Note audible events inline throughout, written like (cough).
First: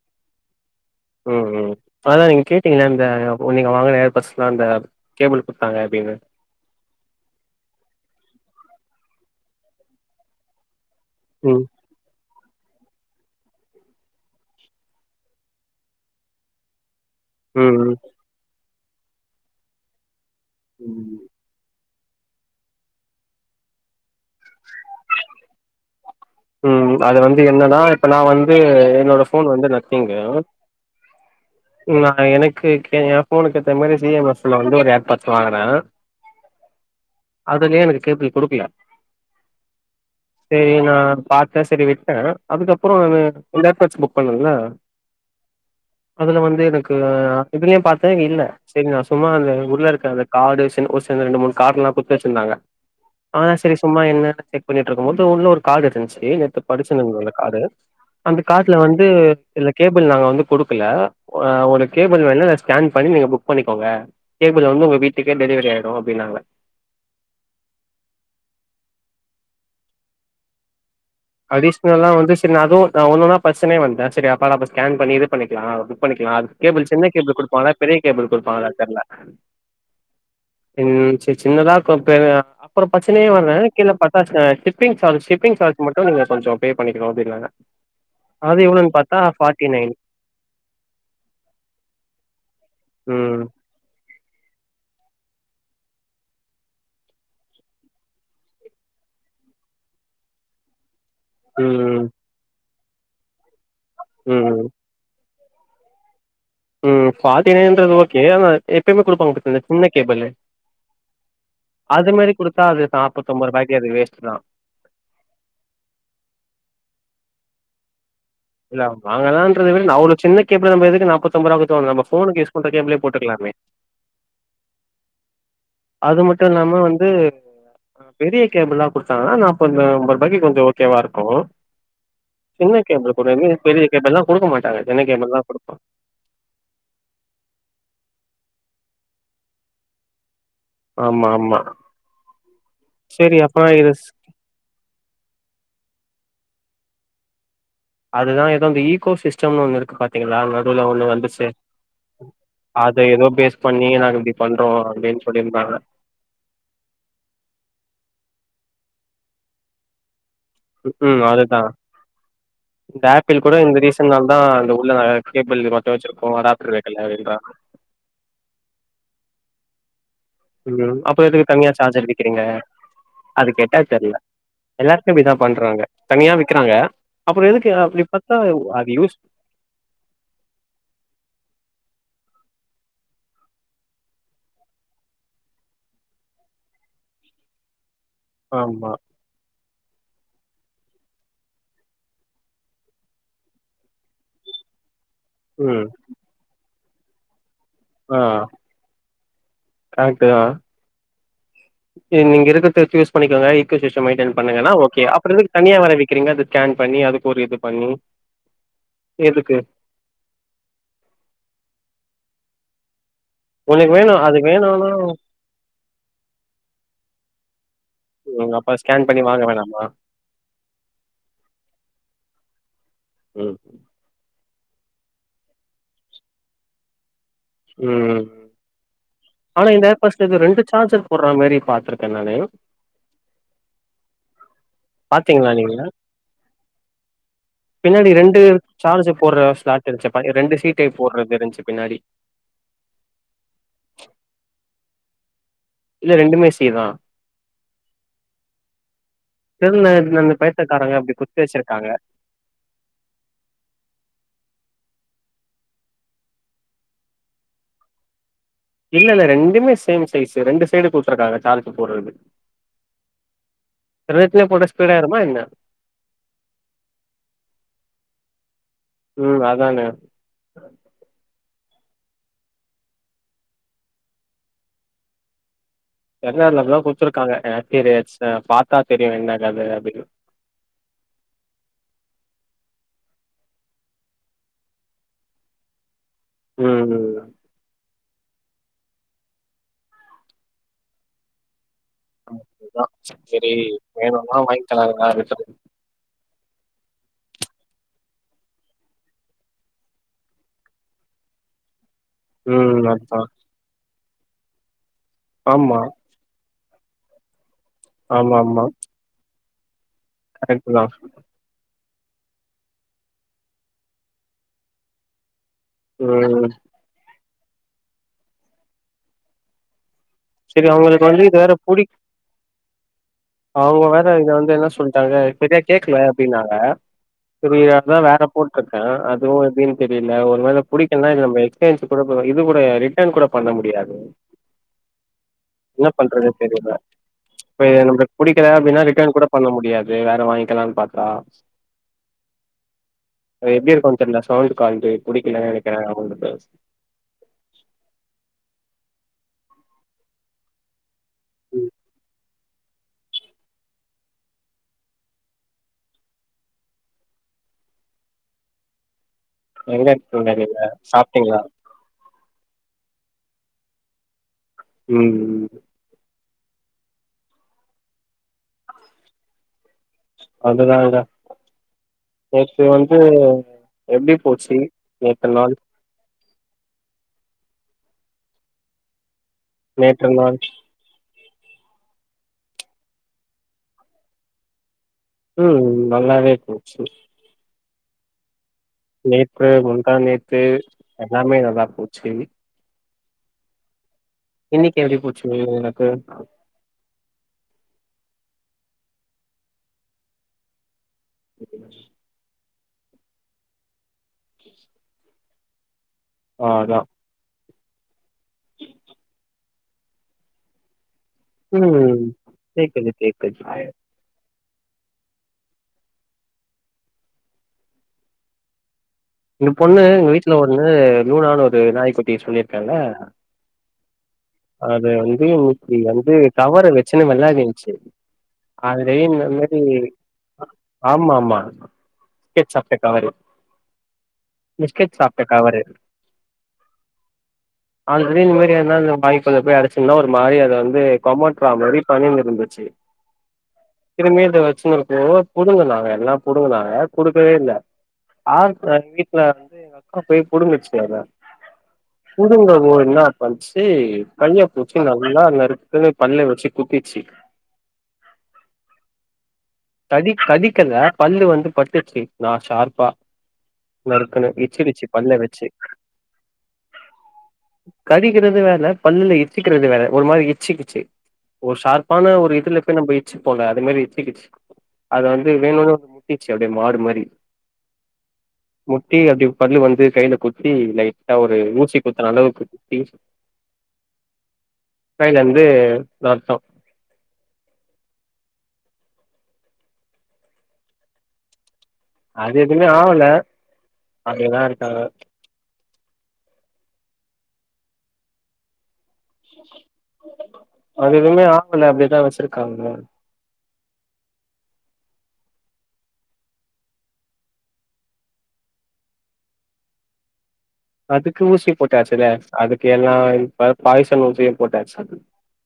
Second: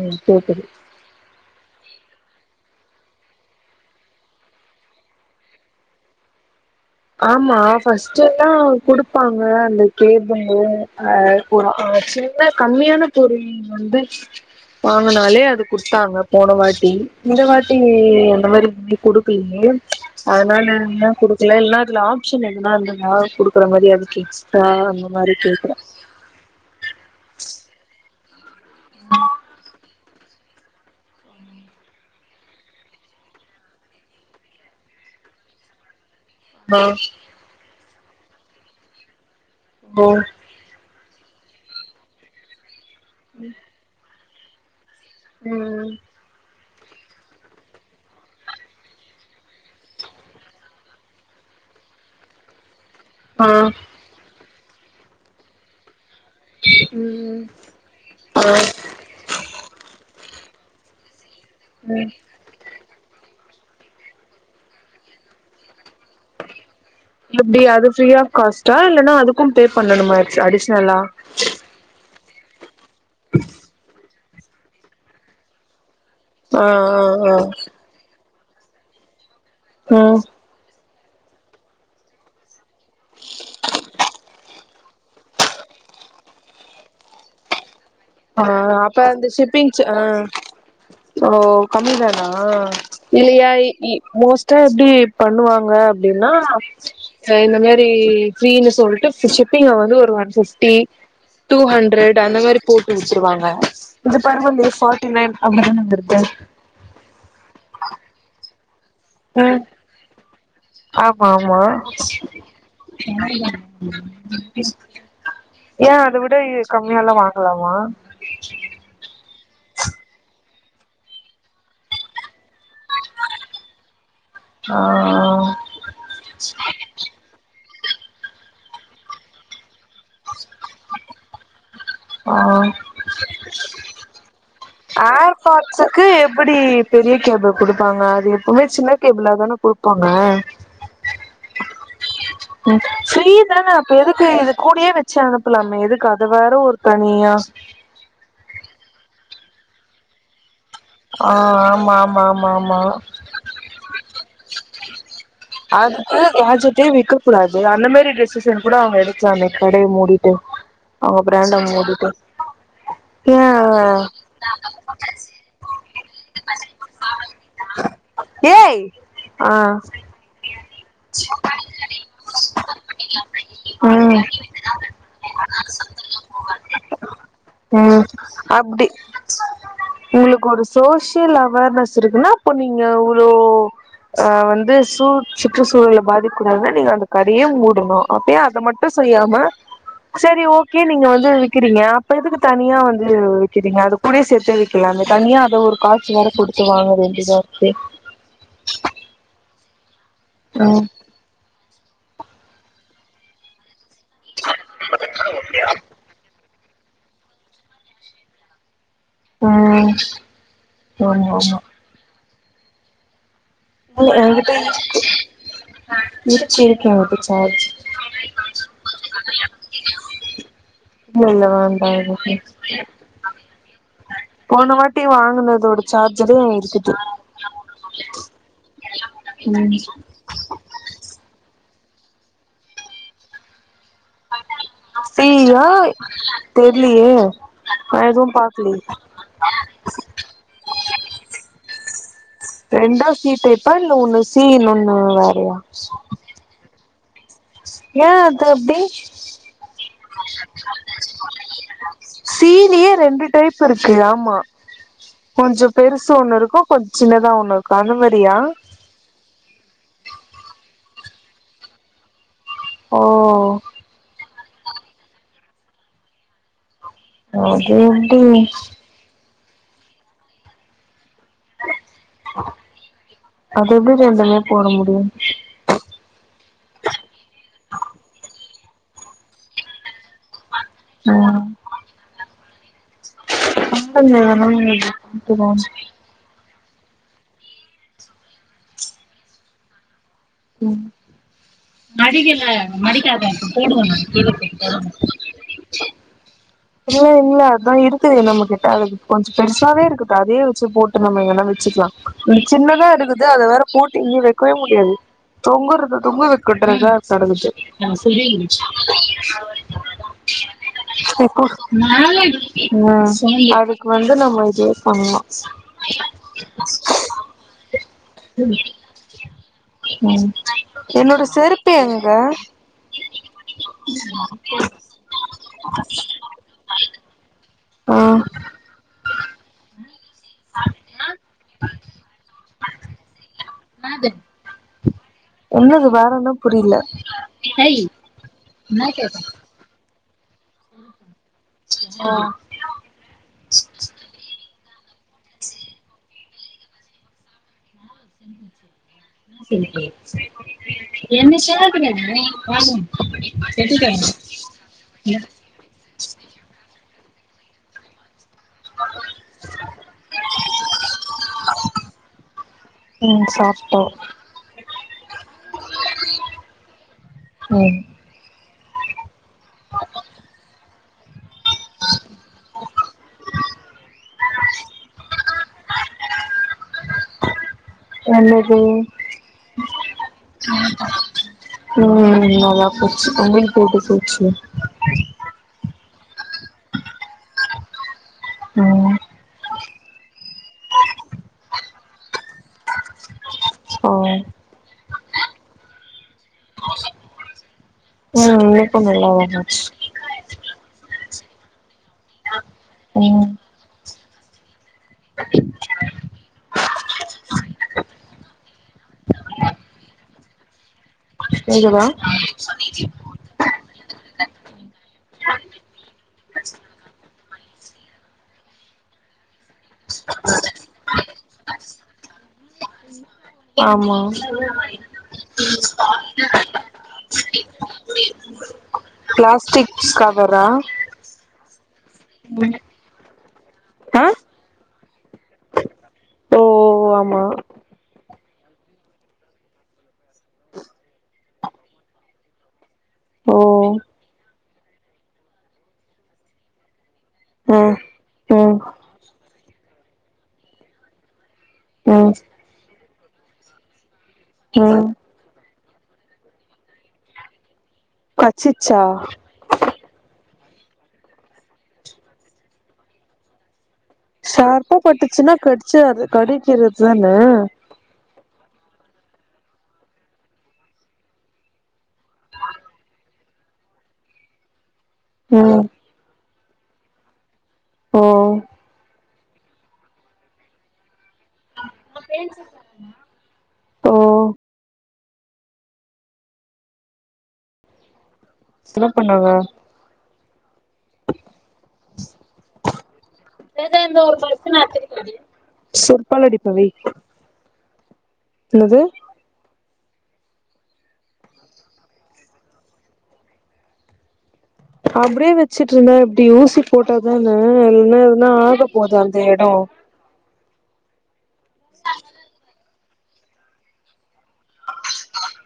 ம் சேர் செரி ம் ம் அதா நீங்க கேட்டீங்கள இந்த நீங்க வாங்குற ஏர் பட்ஸ்லா இந்த கேபிள் குட்த்தாங்க அப்டினு ஆமா ஃபர்ஸ்ட் எல்லா குடுப்பாங்க அந்த கேபிளு ஆ ம் புர ஆச்சு ன கம்மியான பொருள் வந்து வாங்கனாலே அது குட்த்தாங்க போன வாட்டி இந்த வாட்டி ம் அந்த மாரி குடுக்கிலியே அதனால ம் எ ம் குடுக்கல இல்னா இதுல ஆப்ஷன் எதுனா இந்துந்தா குடுக்குற மாரி அதுக்கு எக்ஸ்ட்ரா அந்த மாரி கேக்கற ம் அது வந்து என்னனா இப்ப நா வந்து என்னோட ஃபோன் வந்து நத்திங்கு ம் நா எனக்கு கே எ ஃபோனுக்கு ஏத்த மாரி சி எம் எஃப் ல வந்து ஒரு ஏர் பாட்ஸ் வாங்கனே ஆ அதுலியே எனக்கு கேபிள் குடுக்ல ஓ சேரி நா பாத்தே சேரி விட்டே அதுக்கப்புறோ நானு இந்த ஏர் பாட்ஸ் புக் பண்ண இல்ல ம் அதுல வந்து எனக்கு இதுலியும் பாத்தே நீ இல்ல செரி நா சும்மா அந்த ஊர்ல இருக்க அந்த காடு சென்னு ஒரு சென்னு ரெண்டு மூன் காட்லா குட்த்து வச்சிந்தாங்க ஆ செரி சும்மா என்னனு செக் பண்ணிட்ருக்கும்போது உள்ள ஒரு கார்ட் இருன்ச்சி நெத் து படிச்சிந்தங்க அந்த ம் காரு அந்த ஆ கார்ல வந்து இந்த கேபிள் நாங்க வந்து குடுக்கல அ ஒரு ம் கேபிள் வெள்லதச் ஸ்கேன் பண்ணி நீங்க புக் பண்ணிகோங்க கேபிள் வந்து ஒங்க வீட்டுக்கே டெலிவரி ஆயிடு அப்டினாங்க எப்டி அது ஃப்ரீ ஆஃப் காஸ்ட்டா இல்லனா அதுக்கும் பே பண்ணனுமாச் அடிஷ்னலா அடிஷ்னலா வந்து செரி நா அது நா ஒன்னொன்னா பர்சனே வந்தே செரி அப்பாடா அப்ப ஸ்கேன் பண்ணி இது பண்ணிக்லா அப்டி பண்ணிக்லா அது ஆ கேபிள் சின்ன ஆ கேபிள் ஆ குடுப்பாங்ளா பெரிய கேபிள் குடுப்பாங்களா தெர்ல ம் ம் சே சின்னதாக்கு பெருயா அப்பற பர்சனையே வர கீழப் பாத்தா அ ஷிப்பிங் சார்ஜ்ஸ் ஷிப்பிங் சார்ஜ் மட்டு நீங்க கொஞ்சோ பே பண்ணிக்கணு அப்டினாங்க ஆ அப்ப அந்த ஷிப்பிங் சா ஆ ஓ கம்மி தானா ம் இல்லியா இ இ மோஸ் டா எப்டி பண்ணுவாங்க அப்டின்னா சோ இந்த மேரி ஃப்ரீனு சொல்ட்டு ஷிப்பிங்க வந்து ஒரு ஒன் ஃபிஃப்டி டூ ம் ஹண்ரட் அந்த மாரி போட்டு உட்டுருவாங்க இந்த ம் பருவந்து ஃபாட்டி நைன் அப்டிதானே வந்திருக்கு ம் ஃபாட்டி நைன்றது ஓகே ஆனா எப்பயுமே குடுப்பாங்க பாத்ய ம் இந்த சின்ன கேபளு ஆமா ஆமா அது நாப்பத்தொம்போது ரூபாய்க்கு அது வேஸ்ட்டு தா ஏ அத விட இது கம்மியாலா வாங்கலாமா இல்ல வாங்கலான்றது விட நா ஒரு சின்ன கேபிள நம்ம எதுக்கு நாப்த்தொம்பருவா குத்து வாங்கணு நம்ம ஃபோனுக்கு யூஸ் பண்ற கேபிளே போட்டுக்கலாமே ஆ ஆ அது மட்டு இல்லாம வந்து அ பெரிய கேபிளா குட்த்தாங்கனா நா (unintelligible) பொருபாய்க்கி கொஞ்சோ ஓகேவாருக்கு ஆ சின்ன கேபிள் (unintelligible) பெரிய கேபிள்லா குடுக்க மாட்டாங்க சின்ன கேபிள் தா குடுப்பா எப்புடி பெரிய கேபிள் குடுப்பாங்க அது எப்பவுமே சின்ன கேபிளாதானே குடுப்பாங்க ஆமா ஆமா ம் ஃப்ரீ சரி தான இது அப்ப எதுக்கு இது கூடியே வெ ச்சு அனுப்பலாமே எதுக்கு அது வேற ஒரு தனியா அதுதா எதோ அங்க ஈகோ சிஸ்டம்னு ஒண்ணு இருக்கு பாத்தீங்களா அங்க இதுவுல ஒண்ணு ஆ வந்துச்சே ஆமா ஆமா ஆமா ஆமா அது எதோ பேஸ் பண்ணி நாங்க இப்டி பண்றோ அப்டின் அது ப்ராஜக்ட்டே விக்க கூடாது அந்த மாரி டெஷிஸன் கூட அவுங்க எடுக்லாமே கடைய மூடிட்டு அவுங்க ம் ப்ராண்ட அதுதா மூடிட்டு இந்த ஆப்பிள் ஏ கூட இந்த ரீசன் நாள் தா இந்த உள்ள (unintelligible) கேபிளு மத்த வெச்சிருக்கு அடாப்ட்ரு வெக்கல (unintelligible) ஏய் ஆ ம் அப்போ எதுக்கு தனியா சார்ஜர் வெக்கிறீங்க அது கேட்டா தெர்ல ம் எல்லார்க்கு இப்டிதா பண்றாங்க தனியா விக்கிறாங்க அப்புறோ எதுக்கு ம் அப்டி பாத்தா ஒ அப்டி அது யூஸ் உங்களுக்கு ஒரு சோசியல் அவார்னஸ் இருக்குன்னா அப்போ நீங்க ஒரு ஓ ஆ வந்து சு சுற்றுச்சூழல பாதிக் கூடாதுனா நீங்க அந்த கடையே மூடணு அப்ப ஏ அத மட்டு ஆமா செய்யாம செரி ஓகே நீங்க வந்து விக்கிறீங்க அப்ப எதுக்கு தனியா வந்து வ விக்கிறீங்க அது கூடயே சேர்த்து வி க்கலாமே தனியா அத ஒரு ம் காசு வேற குடுத்து வாங்க வேண்டிதாருக்கு ஆ ஃபேக்ட்டு தா ம் நீங்க இருக்குற்த வெச்சி யூஸ் பண்ணிக்கோங்க ஈக்கோ சிஸ்டம் மெயின்ட பண்ணுங்கனா ஓகே அப்புற எதுத் தனியா வேற விக்கிறீங்க அது ஸ்கேன் பண்ணி அதுக்கு ஒரு இது பண்ணி அ எதுக்கு ஆமா ஆமா உனக்கு இல்ல வேணு அது எங்கிட்ட வேணுனா இருக்கு இருக்கு இருக்கு எனக்கு சார்ஜ் ம் அப்ப ஸ்கேன் பண்ணி வாங்க வேணாமா இல்ல இல்ல வேண்டா எதுக்கு ம் போன வாட்டி வாங்குனதோட சார்ஜரே இருக்குது ம் ஆனா ம் இந்த ஏர் பஸ்டு இது ரெண்டு சார்ஜர் போட்ற மாரி பாத்ருக்கே நானு பாத்தீங்களா சீயா நீங்க தெர்லியே நா பின்னாடி எதுவு ரெண்டு பாக்லயே சார்ஜர் போடுற ஸ்லாட் இருந்துச்சு ரெண்டு சீ டைப் போடுற மேரி இருந்துச்சு பின்னாடி ரெண்டு சீ டைப்பா இல்ல ஒண்ணு சீ இன்னொண்ணு வேறையா இல்ல ரெண்டுமே சீ தா ஏ அது அப்டி திருந்த அந்த பயத்தியக்காரங்க அப்டி குடுத்து வெச்சிருக்காங்க சீ லியே ரெண்டு டைப் இருக்கு ஆமா கொஞ்சோ பெருசு ஒண்ணு இருக்கு கொஞ்சோ சின்னதா ஒண்ணு இருக்கு அந்த மாரியா இல்லல்ல ரெண்டுமே சேம் சைஸ்சு ரெண்டு சைடு குடுத்துருக்காங்க சார்ஜு போட்றதுக்கு ஓ (unintelligible) போட்டா ஸ்பீடா ஏருமா என்ன அது வந்து ம் அதானே அது எப்டி ரெண்டுமே போட முடியு தெரில அதுல அப்டியா குடுத்துருக்காங்க (unintelligible) பாத்தா தெரியு என்ன கத அப்டின்னு ஆ (inaudible) ம் அதுதா செரி வேணும்னா வாங்கிக்கலா (inaudible) இல்ல இல்ல அதா இருக்குதே நம்ம கிட்ட அதுக்கு கொஞ்சோ பெருசாவே இருக்குது அதே வெச்சு போட்டு நம்ம எங்கன்னா வெச்சுக்லா இந்த ம் சின்னதா அதா இருக்குது அத வேற போட்டு இங்கய வைக்கவே முடியாது ஆமா தொங்குயிருது தொங்குது (unintelligible) கரெக்குட்டுதா அதுக்கு வந்து நம்ம இதே பண்லா ம் ம் செரி அவங்களுக்கு என்னோட வந்து இதுவேற செருப்பு புடிக் எங்க அவங்க வேற இத வந்து என்ன சொல்ட்டாங்க செரிய கேக்கல அப்டின்னாங்க ஆ (unintelligible) வேற போட்டிருக்கே அதுவு எப்டின்னு தெரில ஒரு வேல புடிக்கலனா எக்சேஷ் கூட இது கூட ரிட்டர்ன் கூட பண்ண முடியாது என்னது என்ன வேற பண்றதுனே தெரில புரியல இப்ப நம்ம புடிக்கல அப்டின்னா ரிட்டர்ன் கூட பண்ண முடியாது வேற வாங்கிக்கலான்னு பாத்தா அது எப்டி இருக்குனு தெரில சவுண்ட் குவாலிட்டி புடிக்கலன்னு நெனைக்கிற அவங்களுக்கு செரி ப்ரோ ம் (inaudible) (inaudible) எங்க இருக்கீங்க நீங்க சாப்ட்டீங்ளா ம் சாப்ட்டோ ம் ம் அதுனாலதா நேத்து வந்து எப்டி போச்சு நேத்த நாள் என்னது நேத்து நாள் ஓ நல்லா போச்சு உங்களுக்கு எப்டி போச்சு ம் நல்லாவே போச்சு ம் நேத்து முந்தாநேத்து எல்லாமே நல்லாப்போச்சு ஓ இன்னிக்கி எப்டி போச்சு லீவு உனக்கு ம் இன்னைக்கோ நல்லாதா போச்சு முடிஞ்ச்சு உம் ஆ அதா கேக்குதா ம் கேக்குது கேட்டுச்சு. இங்க பொண்ணு எங்க வீட்ல ஒண்ணு லூனான்னு ஒரு நாய்க்குட்டி சொல்லியிருக்கேல. ஆமா அது வந்து (unintelligible) வந்து கவர வெச்சுனு வெளாடிந்த்ச்சு ஆல்ரெடி இந்த மேரி பிளாஸ்டிக் கவரா ஆமா ஆமா பிஸ்கேட் சாப்ட்ட கவரு ஆ பிஸ்கேட் சாப்ட்ட கவரு ஓ ஆமா ஆல்ரெடி இந்த மாரி ஏதாவது வாய்க்குள்ள போய் அடைச்சுன்னா ஒரு மாரி அது வந்து கொமோட்ரா மாரி பண்ணினுயிருந்துச்சு. ஓ திரும்பியு இத வெச்சினுயிருக்கப்போ புடுங்கனாங்க எல்லா புடுங்குனாங்க குடுக்கவே இல்ல ம் ம் ஹாஸ்பிட்ல அட்மிட்ல இர்ந்து எங்க அக்கா போய் புடுங்குச்சு அத ம் புடுங்குனப்போ இன்னா பன்ச்சு கைய புச்சு ம் நல்லா நறுக்குனு பல்ல வெச்சு குத்திச்சி கட்சுச்சா. கடி கடிக்கல பல்லு வந்து பட்டுச்சு நா ஷார்ப்பா நறுக்குன்னு ஷார்ப்பா இச்சிடுச்சு பல்ல பட்டுச்சுன்னா வச்சு கட்சா அது கடிக்கிறது தான. கடிக்குறது வேற பல்லுல இட்ச்சுக்குறது வேற ஒரு மாரி இட்ச்சிகிச்சி ஒரு ஷார்ப்பான ஒரு இதுல போய் நம்ம இட்சுபோல அத மாரி இச்சிக்கிச்சி அத வந்து ம் வேணோனு. கீச்சி அப்டியே மாடு மாரி. ஓ முட்டி அப்டி பல்லு வந்து கையில குத்தி லைட்டா ஒரு ஊசி குத்தன அளவுக்கு. டீஃப் ஓ கைலயிந்து ரத்தோ சிவப்பண்ணுவா அது எதுவுமே ஆவல ஏதோ அந்த ஒரு அப்டியேதா பிரச்சன இருக்காங்க ஆச்சுனு சொன்னியே செருப்பால அடிப்ப வெய் என்னது அது எதுமே ஆகல அப்டியேதா வெச்சிருக்காங்க. அப்டியே வெச்சிட்டு இருந்தா எப்டி ஊசி போட்டாதான இல்லனா என்ன ஆக போது அந்த எடோ அதுக்கு ஊசி போட்டாச்சுல அதுக்கு எல்லா பா பாய்சன் ஊசியு போட்டாச்சு அது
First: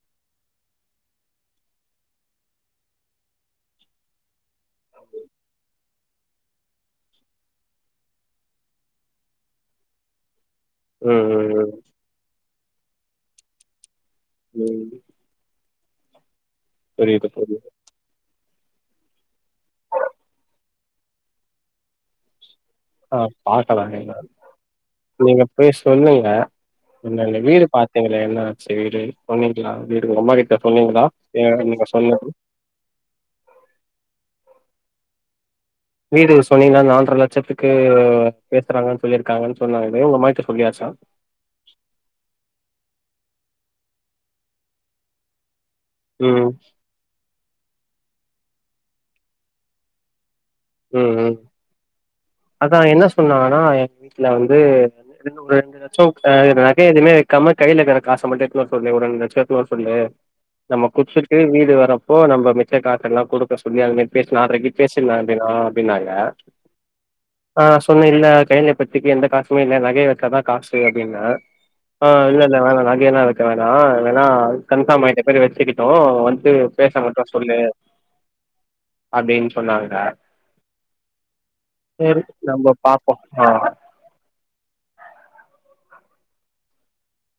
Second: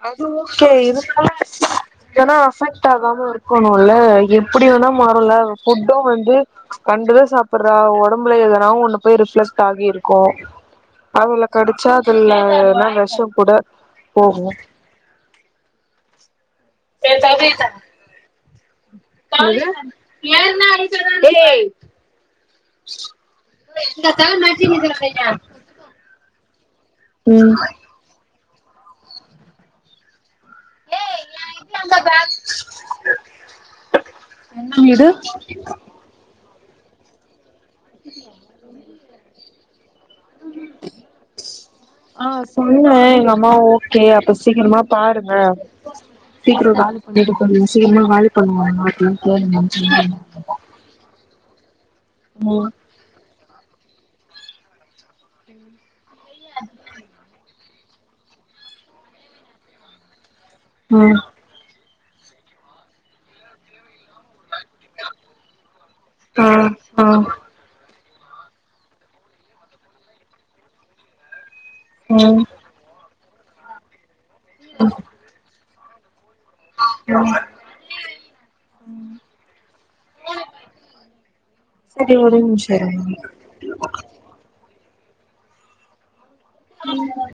அது ஓகே இதனால ஏன்னா அஃபெக்ட்டாகாம இருக்கணோல எப் புடி வேணா மாறோல ஃபுட்டோ வந்து கண்டதா சாப்புடுறா ஒடம்புல எதனாவு ஒண்ணு போய் ரிஃப்ளெக்ட் ஆகி இருக்கோ ம் அவுங்கல ம் கடிச்சா அதுல எதனா வெஷோ கூட போகோ ம் ம் புரியுது புரியுது ஏக்க ஆ பாக்கலாங்க என்னதா (unintelligible) நீங்க போய் சொல்லுங்க என்ன இங்க ம் வீடு பாத் எங்கள என்ன ஆச்சு வீடு சொன்னீங்களா வீடு உங்கொம்மாகிட்ட சொன்னீங்களா. ஏ நீங்க சொன்ன என்ன வீடு வீடு சொனிங்கா நால்ர லட்சத்துக்கு பேஸ்றாங்கன் சொல்லியிருக்காங்கன் சொன்னாங்களே உங்கம்மாய்ட்ட சொல்லியாச்சா. ஆ சொன்ன எங்கம்மா ஓகே அப்ப சீக்கிரமா பாருங்க ம் சீக்ரு காலி பண்ணிட்டு சொல்லுங்க சீக்மா வாலி பண்ணு ஆனா பொய் கேளுங்க (unintelligible) ம் ம் ம் அதா என்னாஸ் சொன்னாங்கனா எங் வீட்ல வந்து (inaudible) ஒரு ரெண்டு லட்சம் நகை எதுமே கம்மட் கைல இக்கற காச மட்டு எடுத்துனு வர சொல்லு ஒரு ரெண் லட்சம் எடுத்துனு வர சொல்லு நம்ம ம் குச்சுத் இ வீடு வரப்போ நம்ப மிச்ச காசெல்லா குடுக்க சொல்லி அவிங்க பேஸ் நால்ரெக்கி பேசிர்லா பினா பினாங்க ஆ ஆ ஆ சொன்னில்ல கைய்ல இப்பத்திக்கி எந்த காசுமே இல்ல நகைய வக்கதா காசு அப்டின்ன ஆ ம் இல்ல இல்லல வேணா நிலையில்லா வக்க வேணா வேணா கன்ஃபார்ம் ஆயிட்ட பேரு வச்சுக்கிட்டு வந்ட்டு பேச மட்டு சொல்லு அப்டின் சொன்னாங்க சரி ஒரு நிமிஷோ நம்ம இருங்க பாப்போ ஹா நி மோல்